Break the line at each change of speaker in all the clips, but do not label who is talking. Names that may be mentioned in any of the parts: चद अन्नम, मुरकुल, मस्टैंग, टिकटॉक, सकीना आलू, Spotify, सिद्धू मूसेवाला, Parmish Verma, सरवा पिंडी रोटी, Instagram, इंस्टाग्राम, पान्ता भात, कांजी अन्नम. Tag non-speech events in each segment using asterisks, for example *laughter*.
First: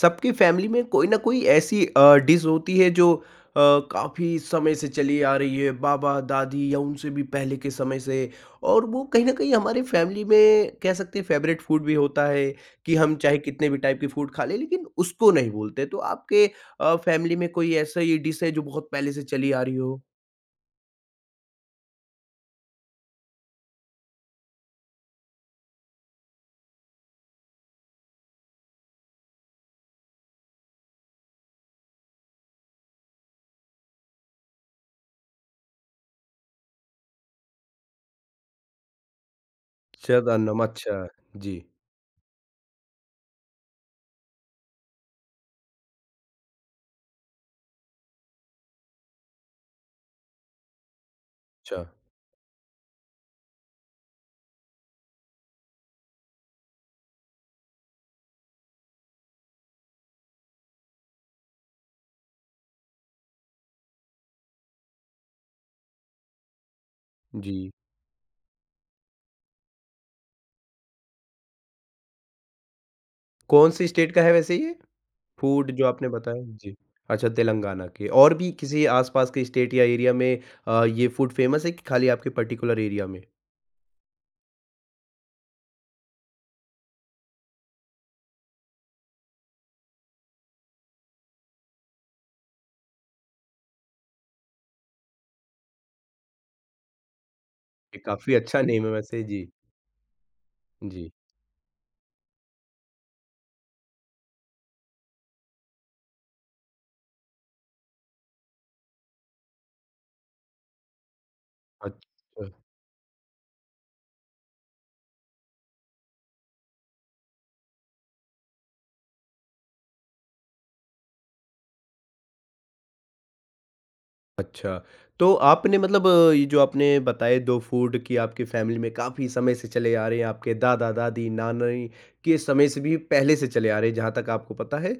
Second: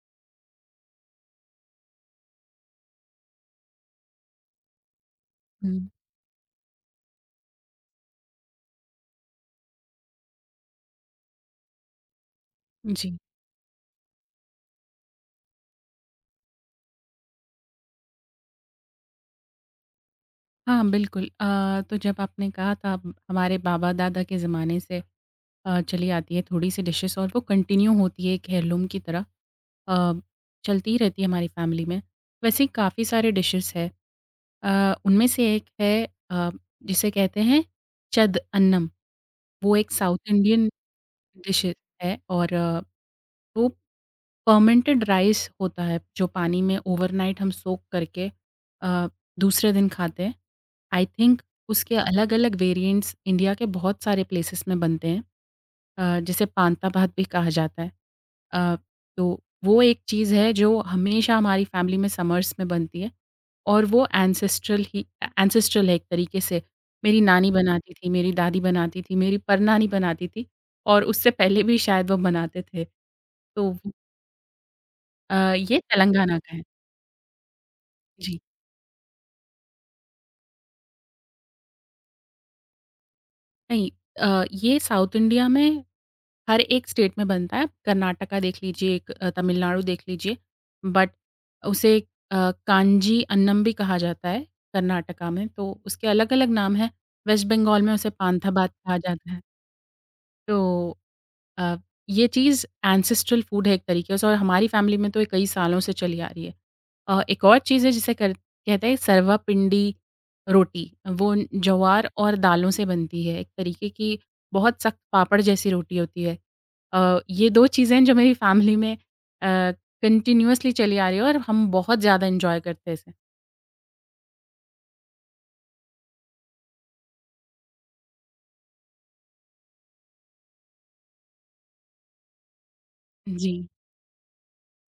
सबकी family में कोई ना कोई ऐसी डिश होती है जो अ, काफी समय से चली आ रही है
हुँ।
बाबा दादी या उनसे भी पहले के समय से। और वो कहीं ना कहीं हमारे फैमिली में कह सकते हैं फेवरेट फूड भी होता है कि
जी।
हम चाहे कितने भी टाइप की फूड खा लें लेकिन उसको नहीं बोलते। तो आपके फैमिली में कोई ऐसा ये डिश है जो बहुत पहले से चली आ रही हो?
हाँ, बिल्कुल। तो जब आपने कहा था अब हमारे बाबा-दादा के ज़माने से चली आती है थोड़ी-सी डिशेज़ और वो कंटिन्यू होती है एक हेirloom की तरह अ, चलती ही रहती है हमारी फैमिली में। वैसे ही काफ़ी सारे डिशेज़ हैं। उनमें से एक है अ, जिसे कहते हैं चद अन्नम। वो एक
शायद
साउथ
अन्नम,
इंडियन
अच्छा। जी।
डिश है और वो फर्मेंटेड राइस होता है जो पानी में ओवरनाइट हम सोक करके अ, दूसरे दिन खाते हैं। आई थिंक
अच्छा
उसके अलग-अलग वेरिएंट्स इंडिया के बहुत सारे प्लेसेस में बनते हैं, जिसे पान्ता भात भी कहा जाता है। अ, तो वो एक चीज़ है जो हमेशा हमारी फैमिली में समर्स में बनती है और वो एंसेस्ट्रल ही एंसेस्ट्रल है एक तरीके से। मेरी नानी
जी,
बनाती थी, मेरी दादी बनाती थी, मेरी परनानी बनाती थी और उससे पहले भी शायद वो बनाते थे।
कौन
तो
सी स्टेट का है वैसे ये फूड
ये
जो आपने
तेलंगाना
बताया
का है।
जी। अच्छा, तेलंगाना के और
जी,
भी किसी आस-पास के स्टेट या एरिया में ये फूड फ़ेमस है कि खाली आपके पर्टिकुलर एरिया में?
नहीं। ये साउथ इंडिया में हर एक स्टेट में बनता है। कर्नाटका देख लीजिए, एक तमिलनाडु देख लीजिए, बट उसे अ, कांजी अन्नम भी कहा जाता है कर्नाटका में, तो उसके अलग-अलग नाम हैं। वेस्ट बंगाल में
ये
उसे
काफ़ी
पांथा
अच्छा
भात
नेम है
कहा
वैसे
जाता है।
जी।
तो
जी।
अ, ये चीज़ एंसेस्ट्रल फूड है एक तरीके से और हमारी फैमिली में तो ये कई सालों से चली आ रही है। एक और चीज़ है जिसे कर कहते हैं सरवा पिंडी रोटी। वो ज्वार और
अच्छा।
दालों से बनती है। एक तरीके की बहुत सख्त पापड़ जैसी रोटी होती है। ये 2 चीज़ें हैं जो मेरी फैमिली में अ, कंटीन्यूअसली चली आ रही है और हम बहुत ज़्यादा एन्जॉय करते हैं इसे।
अच्छा। तो आपने मतलब ये जो आपने बताए 2 फूड कि आपकी फ़ैमिली में काफ़ी समय से चले आ रहे हैं, आपके दादा-दादी, नानी के समय से भी पहले से
जी।
चले आ रहे हैं जहाँ तक आपको पता है।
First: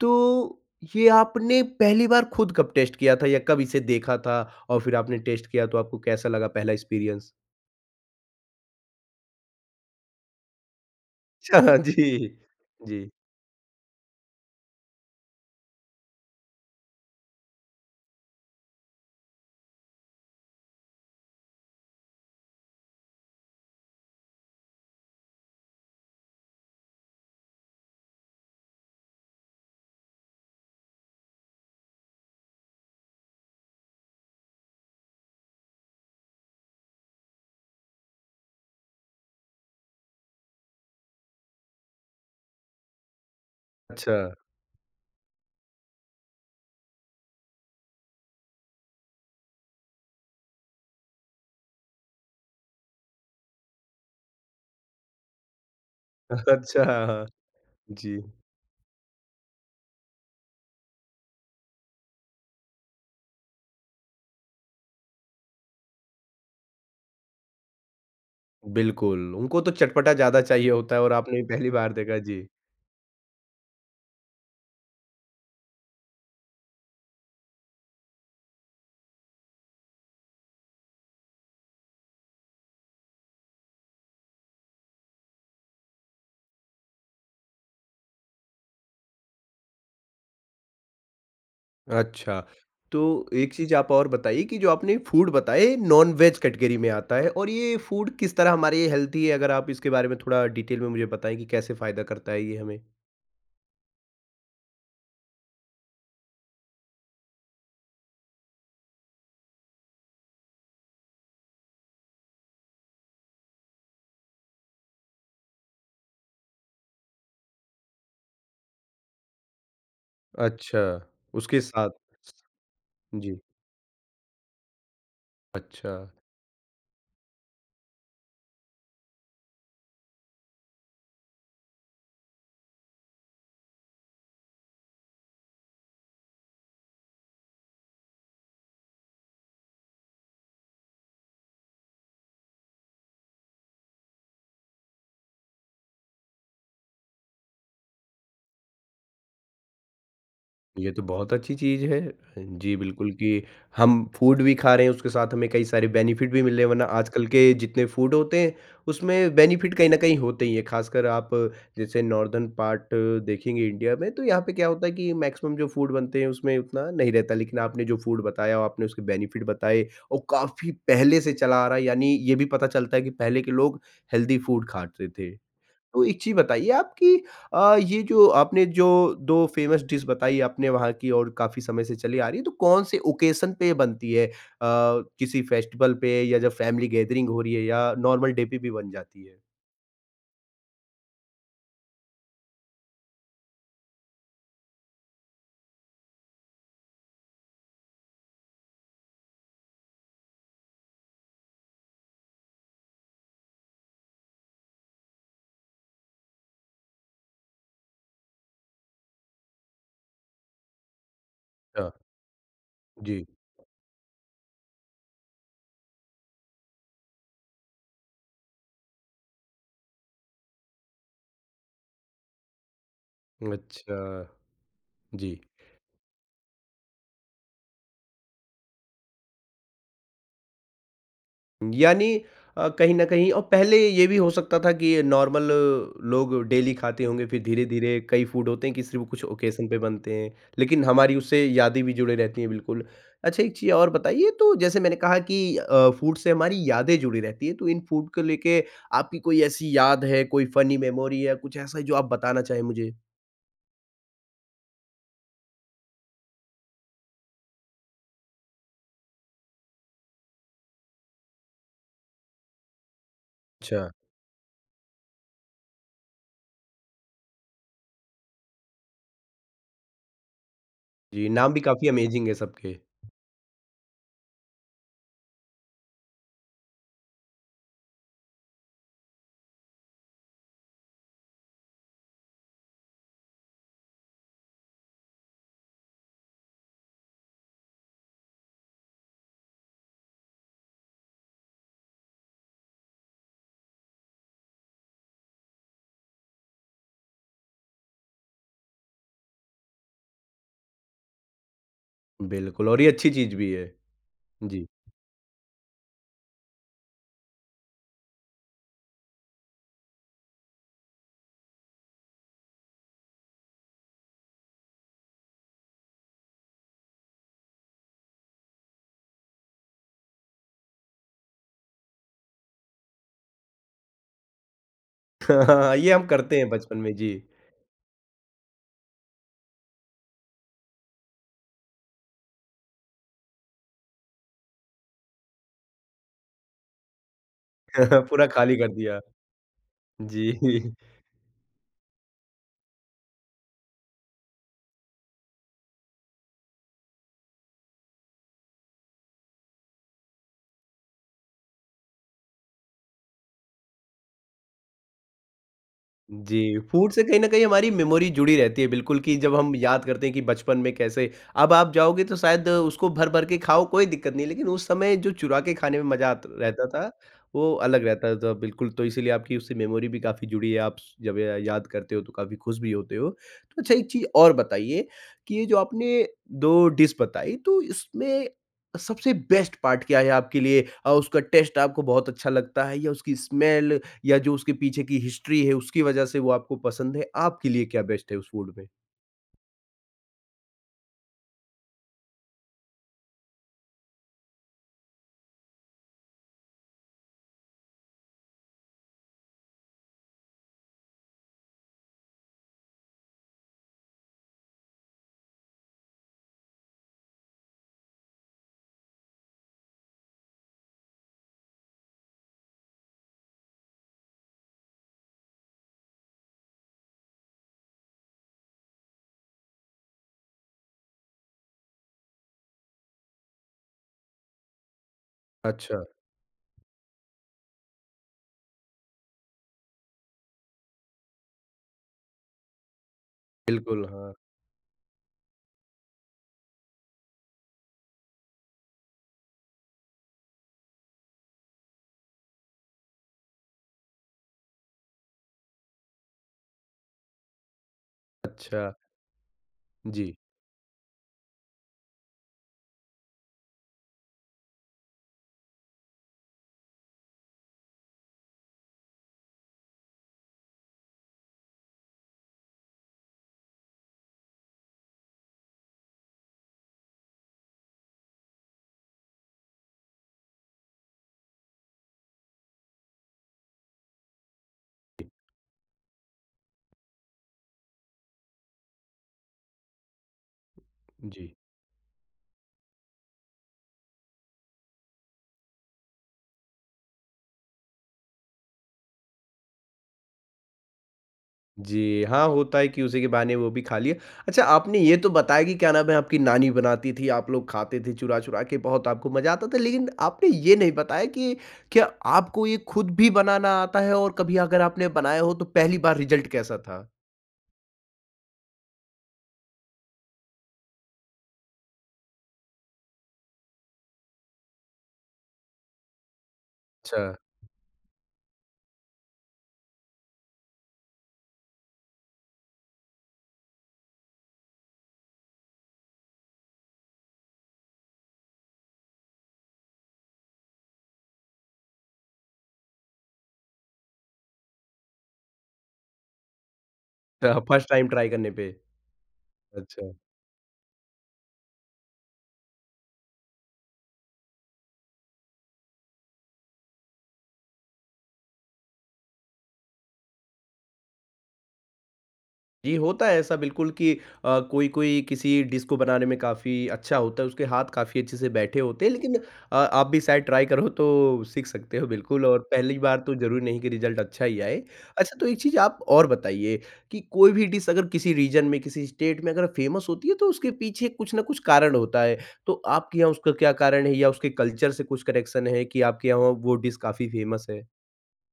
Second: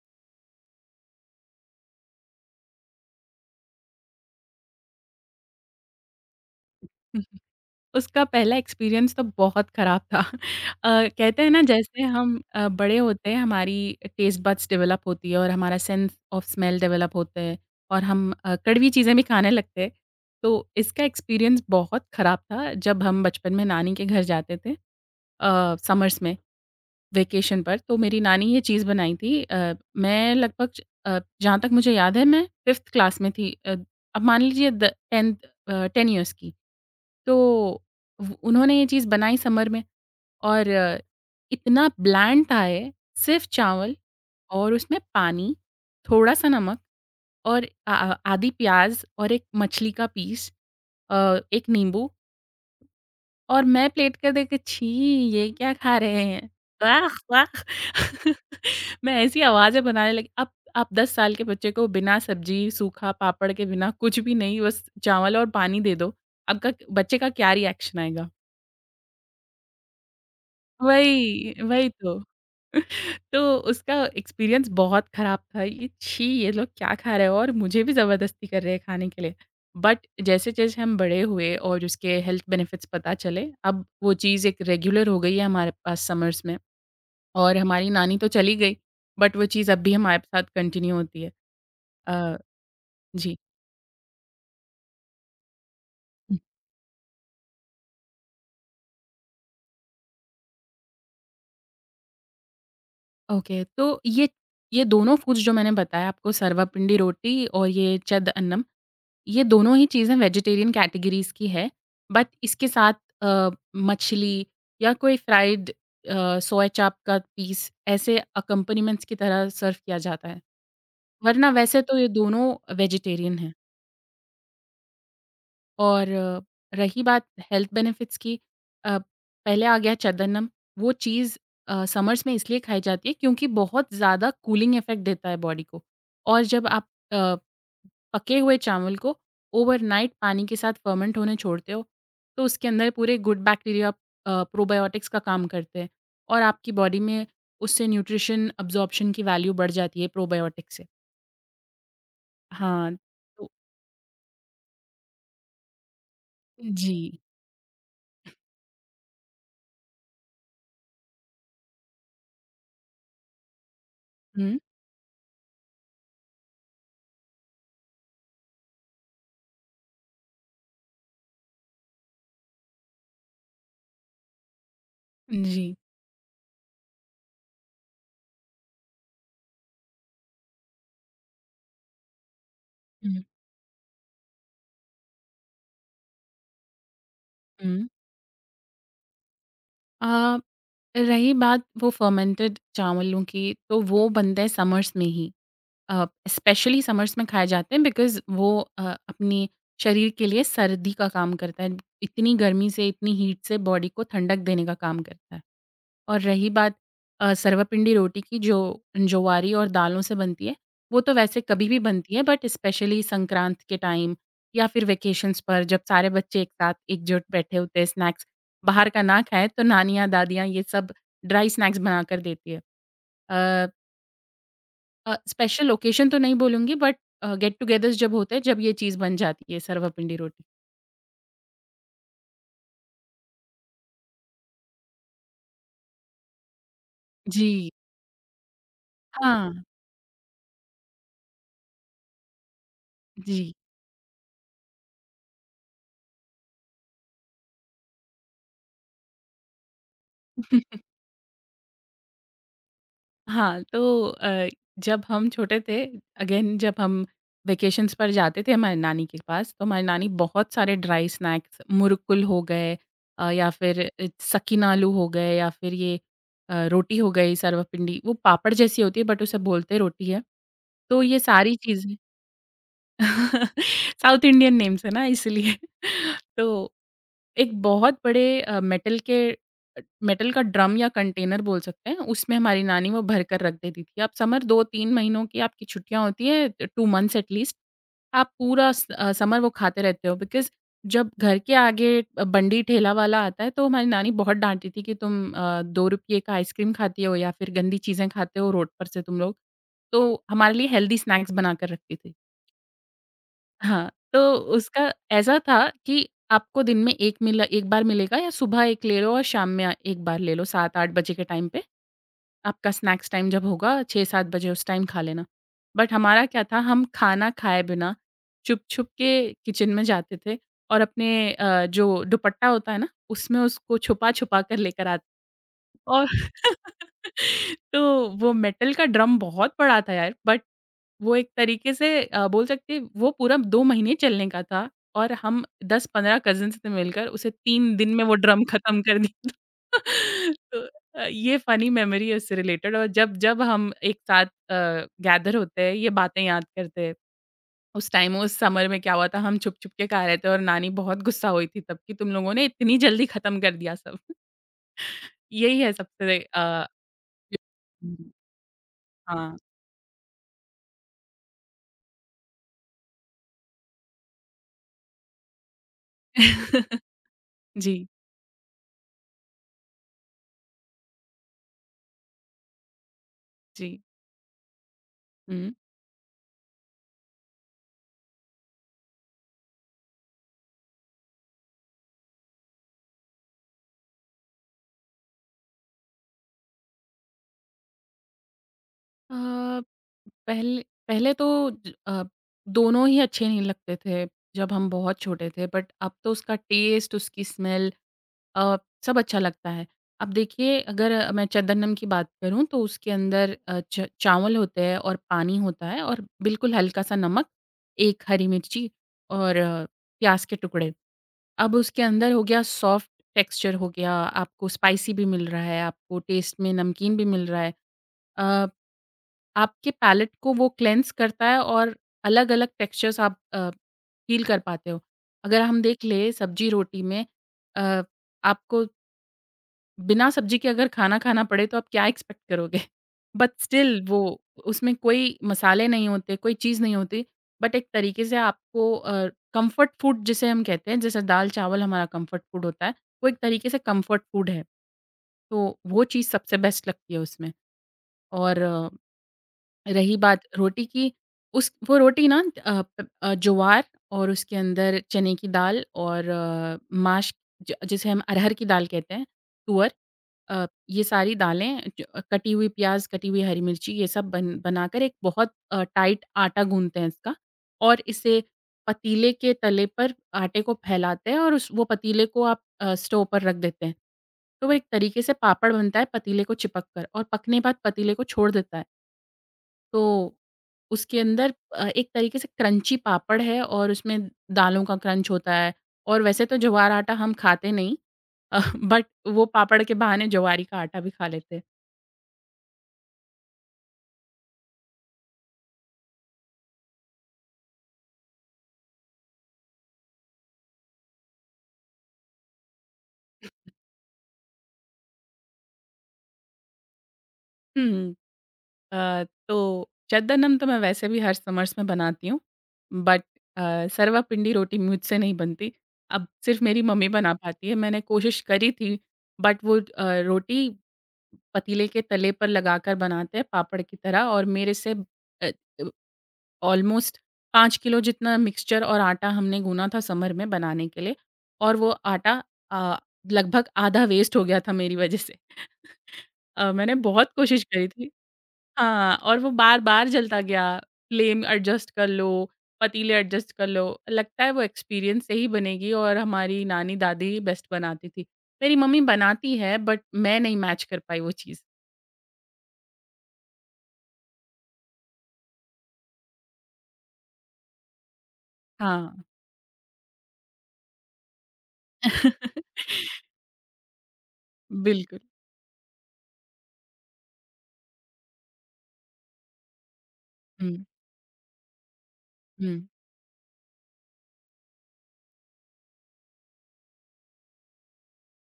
तो ये आपने पहली बार खुद कब टेस्ट किया था या कब इसे देखा था और फिर आपने टेस्ट किया तो आपको कैसा लगा पहला एक्सपीरियंस?
उसका पहला एक्सपीरियंस तो बहुत ख़राब था। कहते हैं ना
अच्छा,
जैसे
जी।
हम बड़े
जी।
होते हैं हमारी टेस्ट बड्स डेवलप होती है और हमारा सेंस ऑफ स्मेल डेवलप होता है और हम कड़वी चीज़ें भी खाने लगते हैं। तो इसका एक्सपीरियंस बहुत ख़राब था जब हम बचपन में नानी के घर जाते थे, समर्स में वेकेशन पर तो मेरी नानी ये चीज़ बनाई थी। मैं लगभग जहाँ तक मुझे याद है मैं 5th क्लास में थी। अब मान लीजिए द 10th 10 इयर्स की। तो व उन्होंने ये चीज़ बनाई समर में और इतना ब्लैंड था ये, सिर्फ़ चावल
अच्छा।
और उसमें पानी, थोड़ा-सा नमक और आधी प्याज़ और एक मछली का पीस, एक नींबू और मैं प्लेट कर देके छी! ये क्या खा रहे हैं?
*laughs* अच्छा,
वाह!
हाँ।
वाह!
जी,
*laughs* मैं ऐसी आवाज़ें बनाने लगी। अब आप 10 साल के बच्चे को बिना सब्ज़ी, सूखा पापड़ के बिना कुछ भी नहीं बस चावल और पानी दे दो, आपका बच्चे का क्या रिएक्शन आएगा?
बिल्कुल, उनको तो चटपटा ज़्यादा चाहिए होता है और आपने *laughs*
वही,
पहली
वही
बार देखा,
तो।
जी।
*laughs* तो उसका एक्सपीरियंस बहुत ख़राब था। ये छी! ये लोग क्या खा रहे हो? और मुझे भी ज़बरदस्ती कर रहे हैं खाने के लिए। बट जैसे-जैसे हम बड़े हुए और उसके हेल्थ बेनिफिट्स पता चले, अब वो चीज़ एक रेगुलर हो गई है हमारे पास समर्स में और हमारी नानी तो चली गई, बट वो चीज़ अब भी हमारे साथ कंटिन्यू होती है। अ,
अच्छा, तो
जी।
एक चीज़ आप और बताइए कि जो आपने फूड बताया ये नॉन-वेज कैटेगरी में आता है और ये फूड किस तरह हमारे लिए हेल्दी है? अगर आप इसके बारे में थोड़ा डिटेल में मुझे बताएँ कि कैसे फ़ायदा करता है ये हमें?
ओके, तो ये दोनों फूड्स जो मैंने बताया आपको, सर्वपिंडी रोटी और ये चद अन्नम, ये दोनों ही चीज़ें वेजिटेरियन कैटेगरीज़ की है, बट इसके साथ अ, मछली या कोई फ्राइड सोया चाप का पीस ऐसे अकम्पनीमेंट्स की तरह सर्व किया जाता है।
अच्छा,
वरना
उसके
वैसे
साथ
तो ये दोनों वेजिटेरियन
जी,
हैं।
अच्छा।
और रही बात हेल्थ बेनिफिट्स की, अ, पहले आ गया चंदनम। वो चीज़ समर्स में इसलिए खाई जाती है क्योंकि बहुत ज़्यादा कूलिंग इफ़ेक्ट देता है बॉडी को। और जब आप पके हुए चावल को ओवरनाइट पानी के साथ फर्मेंट होने छोड़ते हो तो उसके अंदर पूरे गुड बैक्टीरिया प्रोबायोटिक्स का काम करते हैं और आपकी बॉडी में उससे न्यूट्रिशन अब्जॉर्प्शन की वैल्यू बढ़ जाती है प्रोबायोटिक से।
ये तो बहुत अच्छी चीज़ है। जी,
हाँ,
बिल्कुल कि
तो
हम फूड भी खा रहे हैं, उसके साथ हमें कई सारे बेनिफिट भी मिल रहे हैं, वरना
जी।
आजकल के जितने फूड होते हैं, उसमें बेनिफिट कहीं न कहीं होते ही हैं। ख़ासकर आप जैसे नॉर्दर्न पार्ट देखेंगे इंडिया में, तो यहाँ पे
हुँ।
क्या होता है कि मैक्सिमम जो फूड बनते हैं, उसमें उतना नहीं रहता। लेकिन आपने जो फूड बताया और आपने उसके बेनिफिट बताए और काफ़ी पहले से चला आ रहा है, यानी ये भी पता चलता है कि पहले के लोग हेल्दी फूड खाते थे।
जी।
तो एक चीज़ बताइए आपकी ये जो आपने जो 2 फ़ेमस डिश बताई आपने वहाँ की और काफ़ी समय से चली आ रही है, तो कौन-से
हुँ।
ओकेज़न पे बनती है? किसी फेस्टिवल पे या जब फैमिली गैदरिंग हो रही है
हुँ।
या नॉर्मल डे पे भी बन जाती है?
अ, रही बात वो फर्मेंटेड चावलों की, तो वो बनते हैं समर्स में ही। स्पेशली समर्स में खाए जाते हैं बिकॉज़ वो अपनी शरीर के लिए सर्दी का काम करता है। इतनी गर्मी से, इतनी हीट से बॉडी को ठंडक देने का काम करता है। और रही बात सर्वपिंडी रोटी की जो ज्वारी और दालों से बनती है, वो तो वैसे कभी भी
अच्छा,
बनती है बट स्पेशली
जी।
संक्रांत के टाइम या फिर वेकेशंस पर जब सारे बच्चे एक साथ एकजुट बैठे होते हैं, स्नैक्स बाहर का ना खाएँ तो नानियाँ, दादियाँ ये सब ड्राई स्नैक्स बना कर देती है। अ
अच्छा, जी।
स्पेशल ओकेशन तो नहीं बोलूँगी बट गेट टुगेदर्स जब होते हैं जब ये चीज़ बन जाती है सर्वपिंडी रोटी।
यानी कहीं न कहीं और पहले ये भी हो सकता था कि नॉर्मल लोग डेली खाते होंगे, फिर
जी।
धीरे-धीरे कई फूड होते हैं कि सिर्फ़ कुछ
हाँ,
ओकेज़न पे बनते हैं, लेकिन हमारी उससे यादें भी जुड़े रहती हैं बिल्कुल। अच्छा एक
जी।
चीज़ और बताइए तो जैसे मैंने कहा कि फूड से हमारी यादें जुड़ी रहती हैं, तो इन फूड को लेके आपकी कोई ऐसी याद है, कोई फ़नी
*laughs*
मेमोरी या कुछ ऐसा है जो आप बताना चाहें मुझे?
हाँ, तो जब हम छोटे थे, अगेन जब हम वेकेशंस पर जाते थे हमारी नानी के पास, तो हमारी नानी बहुत सारे ड्राई स्नैक्स मुरकुल हो गए, या फिर
अच्छा।
सकीना आलू हो गए या फिर ये रोटी हो गई सर्वपिंडी, वो पापड़ जैसी होती है बट उसे बोलते रोटी है। तो ये
जी, नाम
सारी
भी काफ़ी
चीज़ें
अमेज़िंग है सबके।
*laughs* साउथ इंडियन नेम्स है ना इसलिए। *laughs* तो एक बहुत बड़े मेटल का ड्रम या कंटेनर बोल सकते हैं, उसमें हमारी नानी वो भर कर रख देती थी। आप समर 2-3 महीनों की आपकी छुट्टियाँ होती हैं, 2 मंथ्स एट लीस्ट। आप पूरा समर वो खाते रहते हो बिकॉज़ जब घर के आगे बंडी ठेला वाला आता है, तो हमारी नानी बहुत डाँटती थी कि तुम ₹2 का आइसक्रीम खाती हो या फिर गंदी चीज़ें खाते हो रोड पर से तुम लोग। तो हमारे लिए हेल्दी स्नैक्स बना कर रखती थी।
बिल्कुल और ये अच्छी चीज़ भी है।
हाँ, तो
जी।
उसका ऐसा था कि आपको दिन में 1 बार मिलेगा या सुबह 1 ले लो और शाम में 1 बार ले लो 7-8 बजे के टाइम पे। आपका स्नैक्स टाइम जब होगा 6-7 बजे उस टाइम खा लेना। बट हमारा क्या था हम खाना खाए बिना छुप-छुप के किचन में जाते थे और अपने जो दुपट्टा होता है ना उसमें उसको छुपा-छुपा कर लेकर आते
*laughs* ये हम
और
करते हैं बचपन में, जी।
*laughs* तो वो मेटल का ड्रम बहुत बड़ा था यार। बट वो एक तरीके से बोल सकते हैं वो पूरा 2 महीने चलने का था और हम 10-15 कज़िन्स ने मिलकर उसे 3 दिन में
*laughs*
वो
पूरा
ड्रम
खाली कर
खत्म
दिया।
कर दिया था।
जी।
*laughs* तो
*laughs*
ये फ़नी मेमोरी है उससे रिलेटेड और जब जब हम एक साथ गैदर होते हैं, ये बातें याद करते हैं। उस टाइम उस समर में क्या हुआ था, हम छुप-छुप के खा रहे थे और नानी बहुत गुस्सा हुई थी तब कि तुम लोगों ने इतनी जल्दी ख़त्म कर दिया सब। *laughs* यही है सबसे
जी, फ़ूड से कहीं न कहीं हमारी मेमोरी
हुँ,
जुड़ी रहती है बिल्कुल कि जब
हाँ।
हम याद करते हैं कि बचपन में कैसे अब आप जाओगे तो शायद उसको भर-भर के खाओ कोई दिक्कत नहीं, लेकिन उस समय जो चुरा के खाने में मज़ा आत रहता
*laughs*
था, वो अलग
जी,
रहता था बिल्कुल, तो इसीलिए आपकी उससे मेमोरी भी काफ़ी जुड़ी है, आप जब या याद करते हो तो काफ़ी खुश भी होते हो। तो अच्छा
जी।
एक चीज़ और बताइए कि ये
हुँ।
जो आपने 2 डिश बताई तो इसमें सबसे बेस्ट पार्ट क्या है आपके लिए? उसका टेस्ट आपको बहुत अच्छा लगता है या उसकी स्मेल या जो उसके पीछे की हिस्ट्री है उसकी वजह से वो आपको पसंद है, आपके लिए क्या बेस्ट है उस फूड में?
अ, पहले पहले तो ज अ, दोनों ही अच्छे नहीं लगते थे जब हम बहुत छोटे थे। बट अब तो उसका टेस्ट, उसकी स्मेल अ, सब अच्छा लगता है। अब देखिए अगर मैं चंदनम की बात करूँ तो उसके अंदर अ, च चावल होते हैं और पानी होता है और बिल्कुल हल्का-सा नमक, 1 हरी मिर्ची और प्याज़ के टुकड़े। अब उसके अंदर हो गया सॉफ्ट टेक्सचर हो गया, आपको स्पाइसी भी मिल रहा है, आपको टेस्ट में नमकीन भी मिल रहा है। अ, आपके पैलेट को वो क्लेंज़ करता है और अलग-अलग टेक्सचर्स आप फ़ील कर पाते हो। अगर हम
अच्छा,
देख लें सब्जी रोटी में अ, आपको बिना सब्ज़ी के अगर खाना खाना पड़े तो आप क्या एक्सपेक्ट करोगे? *laughs* बट स्टिल
बिल्कुल,
वो
हाँ।
उसमें कोई मसाले नहीं होते, कोई चीज़ नहीं होती, बट एक तरीके से आपको कम्फ़र्ट फूड जिसे हम कहते हैं, जैसे दाल-चावल हमारा कम्फ़र्ट फूड होता है, वो एक तरीके से कम्फ़र्ट फूड है। तो वो चीज़ सबसे बेस्ट लगती है उसमें। और
अच्छा,
रही
जी,
बात रोटी की, उस वो रोटी ना ज्वार और उसके अंदर चने की दाल और माश ज जिसे हम अरहर की दाल कहते हैं, तुअर ये सारी दालें कटी हुई प्याज़, कटी हुई हरी मिर्ची ये सब बन बनाकर एक बहुत टाइट आटा गूँथते हैं इसका और इसे पतीले के तले पर आटे को फैलाते हैं और उस वो पतीले को आप स्टोव पर रख देते हैं। तो वो एक तरीके से पापड़ बनता है पतीले को चिपक कर और पकने के बाद पतीले को छोड़ देता है। तो उसके
जी।
अंदर एक तरीके से क्रंची पापड़ है और उसमें दालों का क्रंच होता है और वैसे तो ज्वार आटा हम खाते नहीं, अ, बट वो पापड़ के बहाने ज्वारी का आटा भी खा लेते हैं।
जी, हाँ, होता है कि उसी के बहाने वो भी खा लिया। अच्छा, आपने ये तो बताया कि क्या नाम है आपकी नानी बनाती थी, आप लोग खाते थे चुरा-चुरा के, बहुत आपको मज़ा आता था, लेकिन आपने ये नहीं बताया कि क्या आपको ये खुद भी बनाना आता है और कभी अगर आपने बनाया हो तो पहली बार रिज़ल्ट कैसा था?
हुँ। तो चद्दनम तो मैं वैसे भी हर समर्स में बनाती हूँ, बट सर्वापिंडी रोटी मुझसे नहीं बनती। अब सिर्फ़ मेरी मम्मी
अच्छा,
बना पाती है। मैंने कोशिश करी थी बट वो रोटी पतीले के तले पर लगाकर बनाते हैं पापड़ की तरह और मेरे से अ, ऑलमोस्ट 5 किलो जितना मिक्सचर और आटा हमने गूँना था समर में बनाने के लिए और वो आटा अ, लगभग आधा वेस्ट हो गया था मेरी वज़ह से। *laughs* मैंने बहुत
*laughs* अच्छा,
कोशिश करी
फर्स्ट टाइम
थी।
ट्राई करने पे।
हाँ, और वो बार-बार
अच्छा।
जलता गया, फ्लेम एडजस्ट कर लो, पतीले एडजस्ट कर लो, लगता है वो एक्सपीरियंस से ही बनेगी और हमारी नानी-दादी बेस्ट बनाती थी। मेरी मम्मी बनाती है बट मैं नहीं मैच कर पाई वो चीज़।
जी, होता है ऐसा बिल्कुल कि कोई-कोई किसी डिश को बनाने में काफ़ी अच्छा होता है, उसके हाथ काफ़ी अच्छे से बैठे होते हैं,
हाँ।
लेकिन आप भी शायद ट्राई करो तो सीख सकते हो बिल्कुल और पहली बार तो
*laughs*
ज़रूरी नहीं कि रिज़ल्ट अच्छा ही आए।
बिल्कुल।
अच्छा तो एक चीज़ आप और बताइए कि कोई भी डिश अगर किसी रीजन में, किसी स्टेट में अगर फेमस होती है तो
हुँ,
उसके पीछे कुछ ना कुछ कारण होता है।
हुँ।
तो आपके यहाँ उसका क्या कारण है या उसके कल्चर से कुछ कनेक्शन है कि आपके यहाँ वो डिश काफ़ी फेमस है?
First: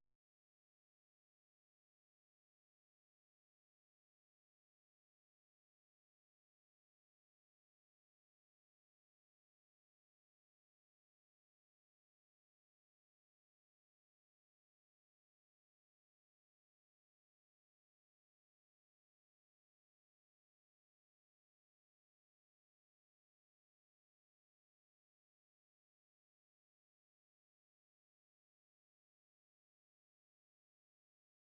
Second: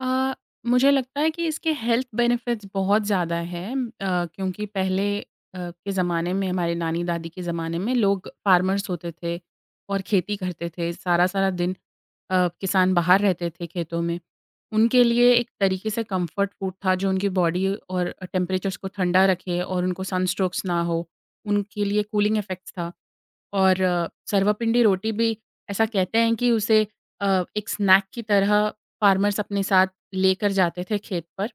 अ, मुझे लगता है कि इसके हेल्थ बेनिफिट्स बहुत ज़्यादा हैं क्योंकि पहले के ज़माने में हमारे नानी-दादी के ज़माने में लोग फार्मर्स होते थे और खेती करते थे। सारा-सारा दिन किसान बाहर रहते थे खेतों में। उनके लिए एक तरीके से कम्फर्ट फूड था जो उनकी बॉडी और टेम्परेचर्स को ठंडा रखे और उनको सनस्ट्रोक्स ना हो। उनके लिए कूलिंग इफ़ेक्ट्स था। और सर्वपिंडी रोटी भी ऐसा कहते हैं कि उसे एक स्नैक की तरह फार्मर्स अपने साथ लेकर जाते थे खेत पर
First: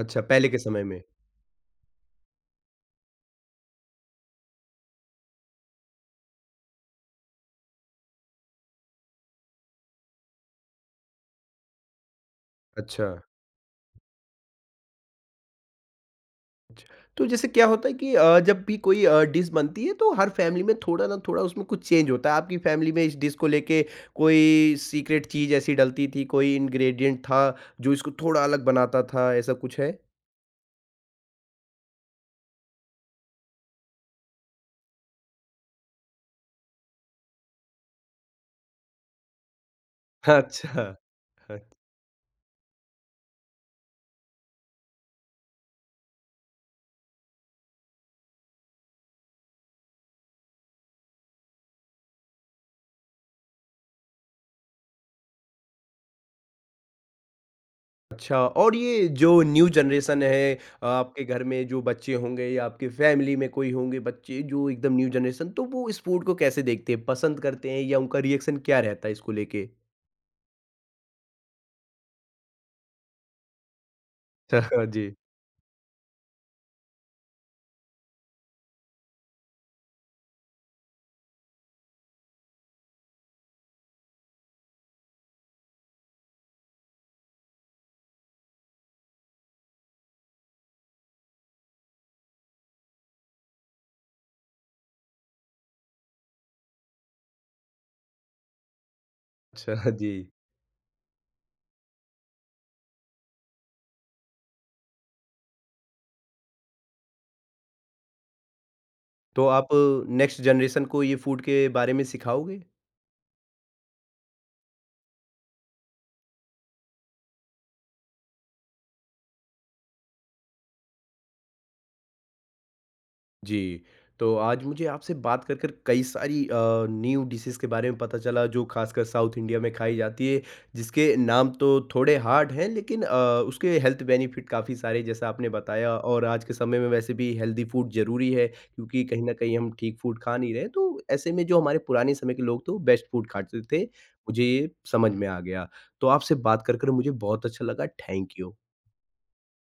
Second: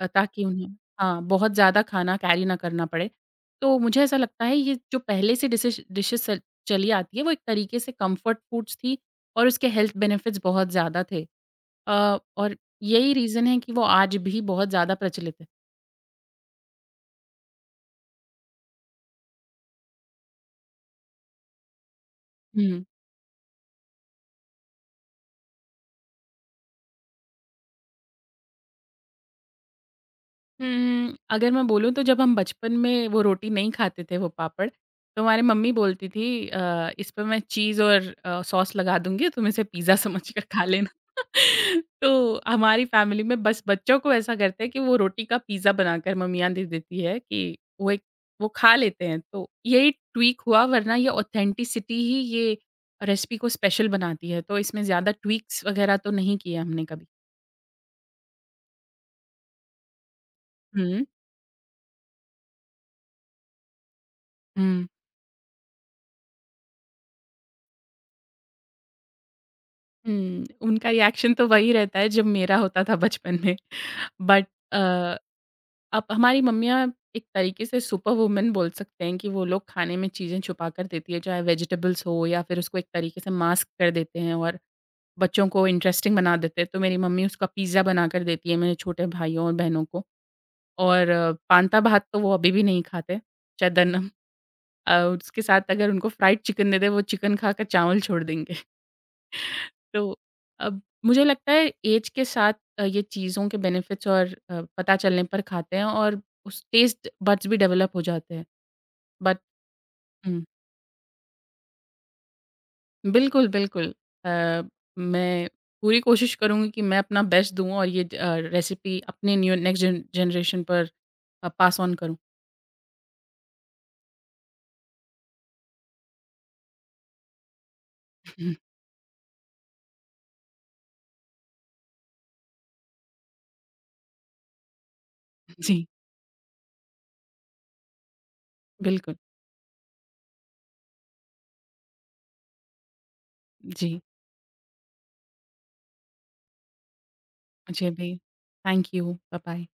ताकि
पहले के
उन्हें
समय में।
हाँ, बहुत ज़्यादा खाना कैरी ना करना पड़े। तो मुझे ऐसा लगता है ये जो पहले से डिशेज़ डिशेज़ स चली आती है वो एक तरीके से कम्फ़र्ट फूड्स थी और उसके हेल्थ बेनिफिट्स बहुत ज़्यादा थे। और
अच्छा।
यही रीज़न है कि वो आज भी बहुत ज़्यादा प्रचलित
तो जैसे क्या होता है कि जब भी कोई डिश बनती है तो हर फैमिली में थोड़ा ना थोड़ा उसमें कुछ चेंज होता है आपकी
है।
फैमिली में इस डिश को लेके कोई सीक्रेट चीज ऐसी डलती थी कोई इंग्रेडिएंट था जो इसको थोड़ा अलग बनाता था ऐसा कुछ है?
हुँ, अगर मैं बोलूँ तो जब हम बचपन में वो रोटी नहीं खाते थे वो पापड़, तो हमारी मम्मी बोलती थी, "इस पे मैं चीज़ और सॉस लगा दूँगी, तुम इसे पिज़्ज़ा समझ
अच्छा।
कर खा लेना।"
अच्छा।
*laughs* तो हमारी फ़ैमिली में बस बच्चों को ऐसा करते हैं कि वो रोटी का पिज़्ज़ा बनाकर मम्मियाँ दे देती है कि वो खा लेते हैं। तो यही ट्वीक हुआ, वरना ये ऑथेंटिसिटी ही ये रेसिपी को स्पेशल बनाती है, तो इसमें ज़्यादा ट्वीक्स वग़ैरह तो नहीं किए हमने कभी।
अच्छा और ये जो न्यू जनरेशन है
हुँ,
आपके घर में जो बच्चे होंगे या आपके फैमिली में कोई होंगे बच्चे जो
हुँ।
एकदम न्यू जनरेशन तो वो इस फूड को कैसे देखते हैं पसंद करते हैं या उनका रिएक्शन क्या रहता है इसको लेके?
हुँ, उनका रिएक्शन तो वही रहता है जो मेरा होता था बचपन में। *laughs* बट अ,
अच्छा जी।
अब हमारी मम्मियाँ एक तरीके से सुपर वुमन बोल सकते हैं कि वो लोग खाने में चीज़ें छुपा कर देती है, चाहे वेजिटेबल्स हो या फिर उसको एक तरीके से मास्क कर देते हैं और बच्चों को इंटरेस्टिंग बना देते हैं। तो मेरी मम्मी उसका पिज़्ज़ा बना कर देती है मेरे छोटे भाइयों और बहनों को। और पांता भात तो वो अभी भी नहीं खाते, चदन उसके साथ अगर उनको फ्राइड चिकन दे दें, वो चिकन खाकर चावल छोड़ देंगे।
अच्छा जी,
तो अब मुझे लगता है ऐज के साथ ये चीज़ों के बेनिफिट्स और पता चलने पर खाते हैं और उस टेस्ट बड्स भी डेवलप हो जाते हैं। बट
तो आप नेक्स्ट
हुँ।
जनरेशन को ये फूड के बारे में सिखाओगे?
बिल्कुल, बिल्कुल। अ, मैं पूरी कोशिश करूँगी कि मैं अपना बेस्ट दूँ और ये रेसिपी अपने न्यू नेक्स्ट जेन जनरेशन पर पास ऑन करूँ।
जी, तो आज मुझे आपसे बात कर कर कई सारी न्यू डिशेज़ के बारे में पता चला जो
*laughs*
खासकर साउथ इंडिया में खाई जाती है, जिसके नाम तो थोड़े हार्ड हैं लेकिन उसके हेल्थ बेनिफिट काफ़ी सारे जैसा आपने
जी।
बताया और आज के समय में वैसे भी हेल्दी फूड ज़रूरी है क्योंकि
बिल्कुल,
कहीं न कहीं हम ठीक फूड खा नहीं रहे, तो ऐसे में जो हमारे पुराने समय के लोग थे वो बेस्ट फूड खाते थे,
जी।
मुझे ये समझ में आ गया। तो आपसे बात कर कर मुझे बहुत अच्छा लगा,
मुझे भी
thank you.
Thank you. Bye-bye.